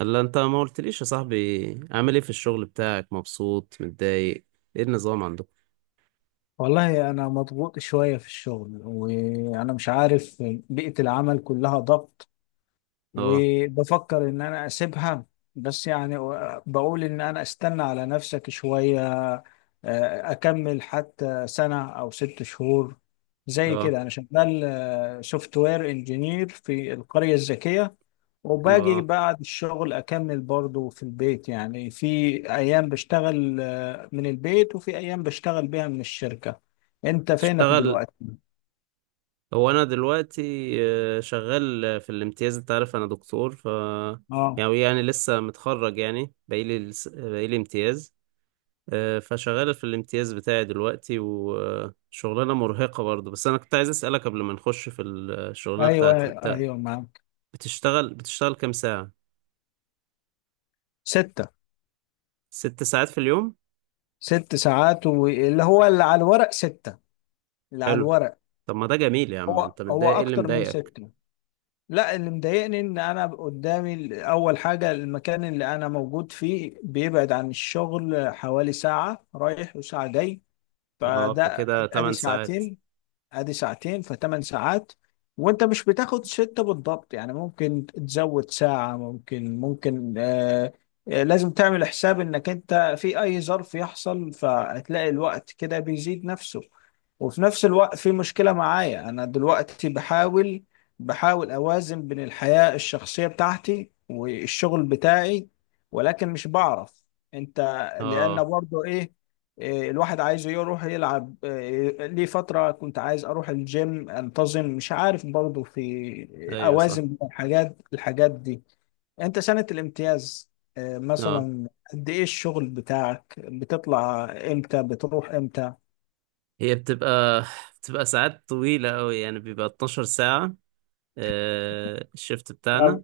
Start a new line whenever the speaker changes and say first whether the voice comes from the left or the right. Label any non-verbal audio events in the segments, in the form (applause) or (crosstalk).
right: الا انت ما قلتليش يا صاحبي. عامل ايه في الشغل بتاعك؟ مبسوط متضايق؟ ايه النظام عندكم؟
left: والله أنا مضغوط شوية في الشغل وأنا مش عارف. بيئة العمل كلها ضغط،
right: اه.
left: وبفكر ان انا اسيبها. بس يعني بقول ان انا استنى على نفسك شوية. اكمل حتى سنة او 6 شهور. زي
right: اه.
left: كده انا شغال سوفت وير انجينير في القرية الذكية،
right: حلو، اه.
left: وباجي بعد الشغل اكمل برضو في البيت. يعني في ايام بشتغل من البيت، وفي ايام بشتغل بيها من الشركة. انت فينك
right: تشتغل؟
left: دلوقتي؟
right: هو انا دلوقتي شغال في الامتياز. انت عارف انا دكتور ف
left: اه.
right: يعني لسه متخرج يعني، بقيلي امتياز. فشغال في الامتياز بتاعي دلوقتي، وشغلانة مرهقة برضه. بس انا كنت عايز اسألك قبل ما نخش في الشغلانة
left: ايوه،
right: بتاعتي انت،
left: ايوه معاك.
right: بتشتغل كام ساعة؟
left: ستة.
right: ست ساعات في اليوم؟
left: 6 ساعات، واللي هو اللي على الورق ستة. اللي على
right: حلو.
left: الورق.
right: طب ما ده جميل يا عم.
left: هو
right: انت
left: هو
right: متضايق؟ ايه اللي
left: أكتر من
right: مضايقك؟
left: ستة. لا، اللي مضايقني إن أنا قدامي أول حاجة المكان اللي أنا موجود فيه بيبعد عن الشغل حوالي ساعة رايح وساعة جاي،
right: اه،
left: فده
right: فكده
left: أدي
right: 8 ساعات.
left: ساعتين، ادي ساعتين فثمان ساعات. وانت مش بتاخد ستة بالضبط، يعني ممكن تزود ساعة، ممكن ممكن لازم تعمل حساب انك انت في اي ظرف يحصل، فهتلاقي الوقت كده بيزيد نفسه. وفي نفس الوقت في مشكلة معايا، انا دلوقتي بحاول اوازن بين الحياة الشخصية بتاعتي والشغل بتاعي، ولكن مش بعرف. انت.
right: اه.
left: لان برضو ايه، الواحد عايز يروح يلعب، ليه فترة كنت عايز أروح الجيم أنتظم، مش عارف برضه في
right: ايوه صح.
left: أوازن بين الحاجات دي. أنت سنة الامتياز،
right: اه.
left: مثلا قد إيه الشغل بتاعك؟ بتطلع إمتى؟ بتروح إمتى؟
right: هي بتبقى ساعات طويلة قوي، يعني بيبقى 12 ساعة. الشفت
left: أو-
right: بتاعنا.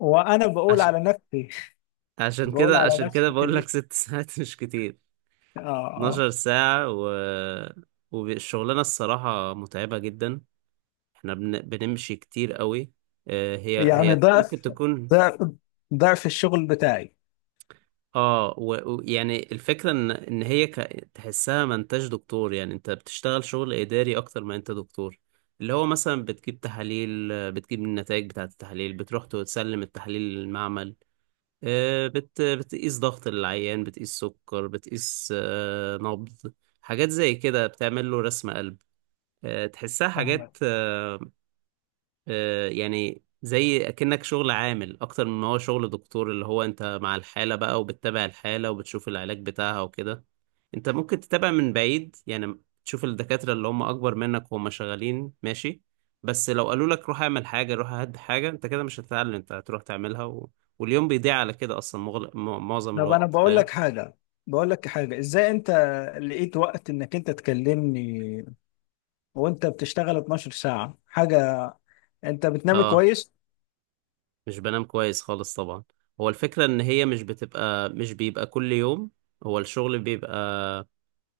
left: وأنا بقول
right: عشان
left: على نفسي (laughs)
right: عشان
left: بقول
right: كده
left: على
right: عشان كده
left: نفسي
right: بقول لك
left: كبير.
right: ست (laughs) ساعات مش كتير.
left: آه آه
right: 12 ساعة، والشغلانة الصراحة متعبة جدا. احنا بنمشي كتير قوي. هي
left: يعني
right: هي ممكن
left: ضعف،
right: تكون.
left: ضعف ضعف الشغل بتاعي.
right: اه، ويعني الفكرة ان هي تحسها ما انتش دكتور، يعني انت بتشتغل شغل اداري اكتر ما انت دكتور. اللي هو مثلا بتجيب تحاليل، بتجيب النتائج بتاعة التحاليل، بتروح تسلم التحاليل للمعمل. بتقيس ضغط العيان، بتقيس سكر، بتقيس نبض، حاجات زي كده. بتعمل له رسم قلب. تحسها
left: فاهمك.
right: حاجات. يعني زي اكنك شغل عامل اكتر من ما هو شغل دكتور. اللي هو انت مع الحالة بقى، وبتتابع الحالة وبتشوف العلاج بتاعها وكده. انت ممكن تتابع من بعيد، يعني تشوف الدكاترة اللي هم اكبر منك وهم شغالين ماشي. بس لو قالوا لك روح اعمل حاجة، روح هد حاجة، انت كده مش هتتعلم. انت هتروح تعملها واليوم بيضيع على كده اصلا، معظم
left: طب انا
right: الوقت،
left: بقول
right: فاهم؟
left: لك حاجه، ازاي انت لقيت وقت انك انت تكلمني وانت بتشتغل 12 ساعه؟ حاجه، انت بتنام
right: اه.
left: كويس؟
right: مش بنام كويس خالص طبعا. هو الفكرة ان هي مش بتبقى، مش بيبقى كل يوم. هو الشغل بيبقى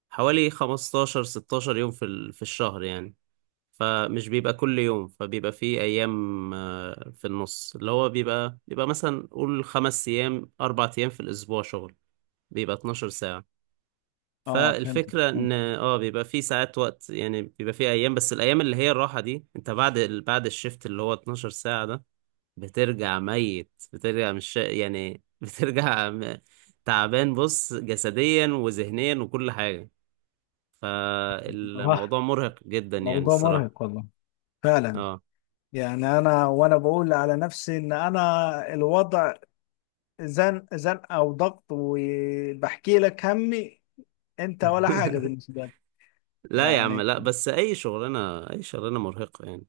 right: حوالي 15 16 يوم في في الشهر يعني. فمش بيبقى كل يوم، فبيبقى في ايام، في النص اللي هو بيبقى مثلا، قول خمس ايام اربع ايام في الاسبوع شغل، بيبقى 12 ساعة.
left: اه.
right: فالفكرة
left: فهمت.
right: ان بيبقى في ساعات وقت، يعني بيبقى في ايام، بس الايام اللي هي الراحة دي، انت بعد بعد الشفت اللي هو 12 ساعة ده بترجع ميت، بترجع مش يعني (laughs) تعبان. بص جسديا وذهنيا وكل حاجة.
left: اه،
right: فالموضوع مرهق جدا يعني
left: موضوع
right: الصراحة.
left: مرهق والله، فعلا.
right: اه.
left: يعني انا وانا بقول على نفسي ان انا الوضع زن زن او ضغط، وبحكي لك همي. انت ولا حاجه
right: (laughs)
left: بالنسبه لك؟
right: لا يا عم،
left: يعني
right: لا، بس اي شغلانة، اي شغلانة مرهقة يعني.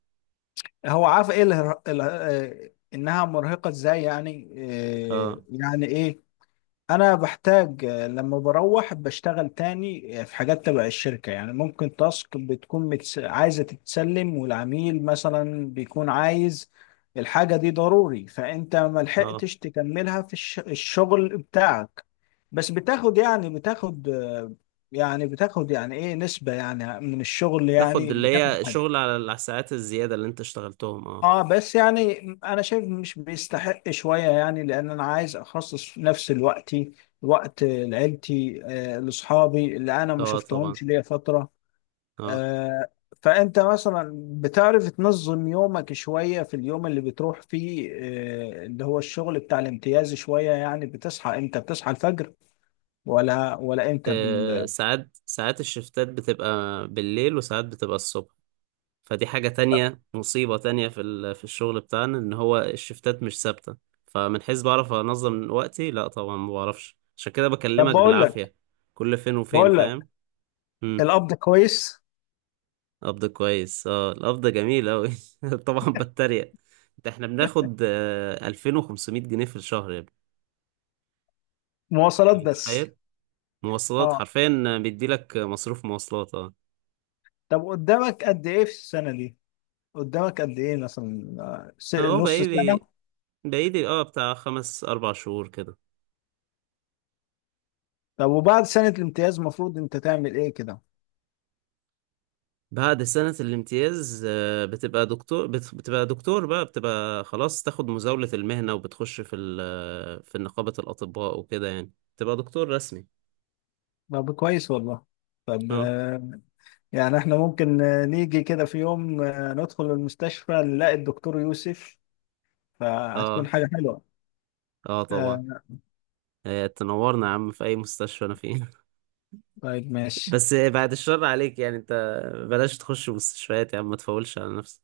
left: هو عارف ايه، انها مرهقه ازاي يعني،
right: اه.
left: يعني ايه. انا بحتاج، لما بروح بشتغل تاني، في حاجات تبع الشركة. يعني ممكن تاسك بتكون عايزة تتسلم، والعميل مثلا بيكون عايز الحاجة دي ضروري، فانت ما
right: اه.
left: لحقتش تكملها في الشغل بتاعك. بس بتاخد، يعني بتاخد يعني بتاخد يعني ايه نسبة يعني من الشغل؟
right: تاخد
left: يعني
right: اللي
left: بتاخد
right: هي
left: حاجة؟
right: شغل على الساعات الزيادة اللي انت اشتغلتهم، اه.
left: اه، بس يعني انا شايف مش بيستحق شوية يعني، لان انا عايز اخصص نفس الوقت، وقت لعيلتي، لاصحابي اللي انا ما
right: اه طبعا.
left: شفتهمش ليا فترة.
right: اه.
left: آه فانت مثلا بتعرف تنظم يومك شوية في اليوم اللي بتروح فيه، اللي هو الشغل بتاع الامتياز شوية؟ يعني بتصحى امتى؟ بتصحى الفجر ولا امتى
right: ساعات الشفتات بتبقى بالليل، وساعات بتبقى الصبح. فدي حاجة تانية، مصيبة تانية في في الشغل بتاعنا، ان هو الشفتات مش ثابتة. فمن حيث بعرف انظم وقتي، لا طبعا، ما بعرفش. عشان كده
left: طب
right: بكلمك
left: بقول لك،
right: بالعافية كل فين وفين،
left: بقول
right: فاهم؟
left: لك
right: امم.
left: القبض كويس؟
right: قبض كويس؟ اه، القبض جميل اوي. (laughs) طبعا بتريق. ده احنا بناخد 2500 جنيه في الشهر يا ابني.
left: مواصلات
right: انت
left: بس.
right: متخيل؟ مواصلات
left: اه،
right: حرفيا بيديلك مصروف مواصلات، اه.
left: طب قدامك قد ايه في السنة دي؟ قدامك قد ايه، مثلا
right: اهو
left: نص سنة؟
right: بقالي، بقالي اه بتاع خمس اربع شهور كده.
left: طب وبعد سنة الامتياز المفروض انت تعمل ايه كده؟
right: بعد سنة الامتياز بتبقى دكتور. بتبقى دكتور بقى، بتبقى خلاص. تاخد مزاولة المهنة وبتخش في في نقابة الأطباء وكده يعني. تبقى دكتور رسمي.
left: طب كويس والله. طب
right: اه.
left: يعني احنا ممكن نيجي كده في يوم ندخل المستشفى نلاقي الدكتور يوسف، فهتكون
right: اه.
left: حاجة حلوة.
right: اه طبعا.
left: آه،
right: تنورنا يا عم في اي مستشفى انا فيه.
left: طيب
right: (laughs)
left: ماشي.
right: بس بعد الشر عليك يعني. انت بلاش تخش مستشفيات يا عم، ما تفولش على نفسك.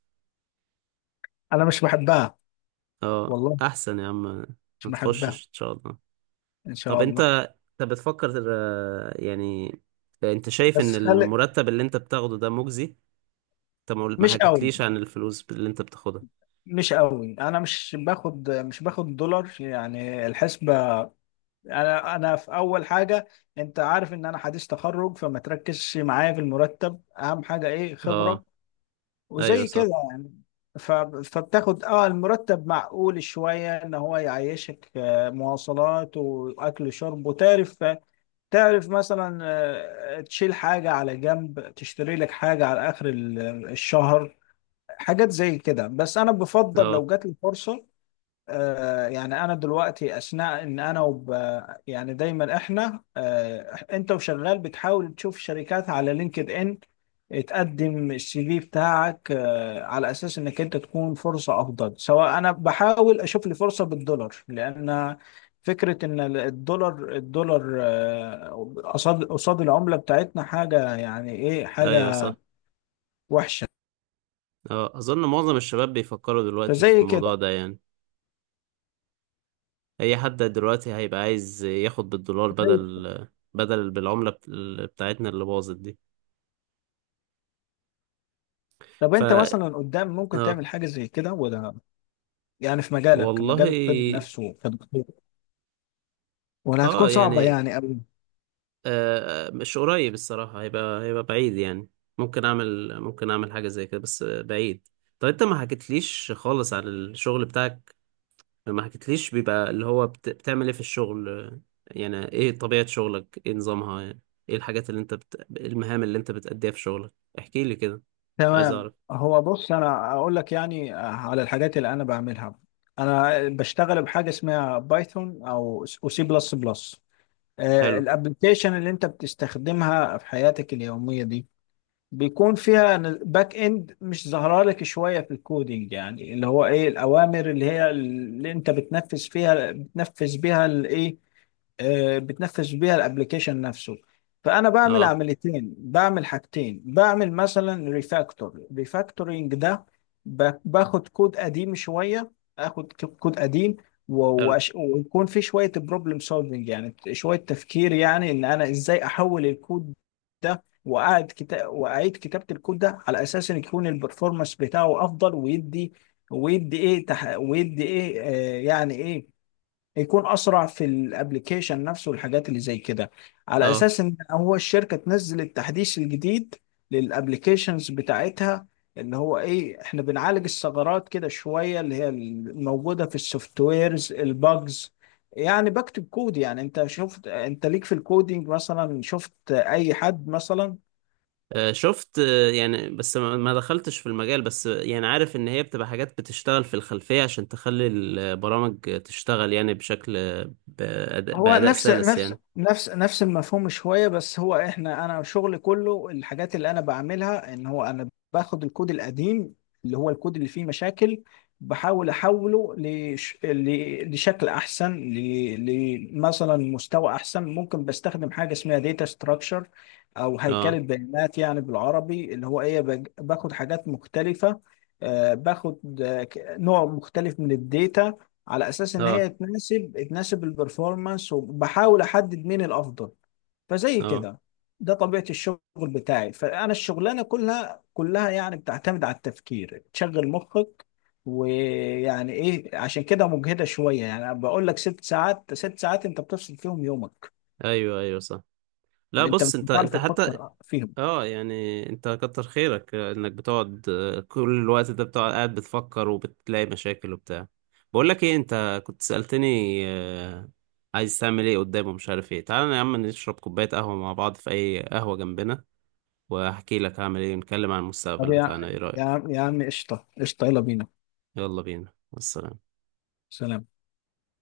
left: انا مش بحبها
right: اه،
left: والله،
right: احسن يا عم. ما
left: مش بحبها.
right: تخشش ان شاء الله.
left: ان
right: طب
left: شاء
right: انت،
left: الله.
right: انت بتفكر يعني، انت شايف ان
left: بس خلي.
right: المرتب اللي انت بتاخده ده مجزي؟ انت ما
left: مش قوي
right: حكيتليش عن الفلوس اللي انت بتاخدها.
left: مش قوي، انا مش باخد دولار يعني. الحسبة انا، في اول حاجه، انت عارف ان انا حديث تخرج، فما تركزش معايا في المرتب. اهم حاجه ايه؟
right: اه.
left: خبره،
right: ايوه
left: وزي
right: صح.
left: كده يعني. ف... فبتاخد اه المرتب معقول شويه ان هو يعيشك، مواصلات واكل وشرب. وتعرف، مثلا، تشيل حاجه على جنب، تشتري لك حاجه على اخر الشهر. حاجات زي كده. بس انا بفضل
right: اه.
left: لو جات لي فرصه. يعني انا دلوقتي اثناء ان انا يعني دايما احنا، انت وشغال بتحاول تشوف شركات على لينكد ان، تقدم السي في بتاعك على اساس انك انت تكون فرصة افضل. سواء انا بحاول اشوف لي فرصة بالدولار، لان فكرة ان الدولار، قصاد، العملة بتاعتنا حاجة، يعني ايه،
right: ايوه
left: حاجة
right: صح.
left: وحشة.
right: اه، اظن معظم الشباب بيفكروا دلوقتي في
left: فزي
right: الموضوع
left: كده،
right: ده يعني. اي حد دلوقتي هيبقى عايز ياخد بالدولار،
left: زي-
right: بدل، بدل بالعملة بتاعتنا اللي باظت دي.
left: طب
right: ف.
left: انت مثلا قدام ممكن
right: اه.
left: تعمل حاجة زي كده ولا؟ يعني في مجالك،
right: والله.
left: مجال الطب نفسه، كدكتور، ولا هتكون
right: اه
left: صعبة
right: يعني.
left: يعني أوي؟
right: آه، مش قريب الصراحة. هيبقى، هيبقى بعيد يعني. ممكن اعمل، ممكن اعمل حاجة زي كده بس بعيد. طب انت ما حكيتليش خالص عن الشغل بتاعك. ما حكيتليش بيبقى اللي هو بتعمل ايه في الشغل؟ يعني ايه طبيعة شغلك؟ ايه نظامها يعني؟ ايه الحاجات اللي انت المهام اللي انت بتأديها في شغلك؟ احكيلي كده. عايز
left: تمام.
right: اعرف.
left: هو بص أنا أقول لك يعني على الحاجات اللي أنا بعملها. أنا بشتغل بحاجة اسمها بايثون أو سي بلس بلس.
right: حلو،
left: الابلكيشن اللي أنت بتستخدمها في حياتك اليومية دي بيكون فيها باك اند مش ظاهره لك شويه في الكودينج. يعني اللي هو ايه، الاوامر اللي هي اللي انت بتنفذ فيها، بتنفذ بيها الايه، بتنفذ بيها الابلكيشن نفسه. فانا بعمل
right: اه.
left: عمليتين، بعمل حاجتين، بعمل مثلا ريفاكتور، ريفاكتورينج ده باخد كود قديم شويه، كود قديم.
right: حلو،
left: ويكون في شويه بروبلم سولفنج، يعني شويه تفكير، يعني ان انا ازاي احول الكود ده. واعد كتاب واعيد كتابه الكود ده، على اساس ان يكون البرفورمانس بتاعه افضل. ويدي ايه، ويدي ايه يعني ايه، يكون اسرع في الابليكيشن نفسه، والحاجات اللي زي كده. على
right: اه.
left: اساس ان هو الشركه تنزل التحديث الجديد للابليكيشنز بتاعتها. اللي هو ايه، احنا بنعالج الثغرات كده شويه، اللي هي الموجوده في السوفت ويرز، الباجز. يعني بكتب كود. يعني انت شفت؟ انت ليك في الكودينج مثلا؟ شفت اي حد مثلا؟
right: شفت، يعني، بس ما دخلتش في المجال. بس يعني عارف ان هي بتبقى حاجات بتشتغل في الخلفية عشان تخلي البرامج تشتغل يعني بشكل بأداء,
left: هو
right: بأداء سلس يعني.
left: نفس المفهوم شوية. بس هو احنا انا شغلي كله، الحاجات اللي انا بعملها، ان هو انا باخد الكود القديم، اللي هو الكود اللي فيه مشاكل، بحاول احوله لشكل احسن، لمثلا مستوى احسن. ممكن بستخدم حاجة اسمها داتا ستراكشر، او هيكلة
right: اه.
left: بيانات يعني بالعربي. اللي هو ايه، باخد حاجات مختلفة، باخد نوع مختلف من الداتا، على اساس ان
right: اه.
left: هي تناسب البرفورمانس، وبحاول احدد مين الافضل. فزي
right: اه.
left: كده. ده طبيعة الشغل بتاعي. فانا الشغلانة كلها كلها يعني بتعتمد على التفكير، تشغل مخك. ويعني ايه، عشان كده مجهدة شوية. يعني أنا بقول لك ست ساعات، ست ساعات انت بتفصل فيهم يومك،
right: ايوه، ايوه، صح. لا،
left: انت
right: بص
left: مش
right: انت
left: هتعرف
right: حتى.
left: تفكر فيهم.
right: اه، يعني انت كتر خيرك انك بتقعد، كل الوقت ده بتقعد قاعد بتفكر وبتلاقي مشاكل وبتاع. بقول لك ايه، انت كنت سألتني آه، عايز تعمل ايه قدام ومش عارف ايه. تعالى يا عم نشرب كوباية قهوة مع بعض في اي قهوة جنبنا، واحكي لك هعمل ايه ونتكلم عن
left: طب
right: المستقبل
left: يا،
right: بتاعنا، ايه رأيك؟
left: عم، قشطة قشطة، يلا بينا.
right: يلا بينا والسلام.
left: سلام.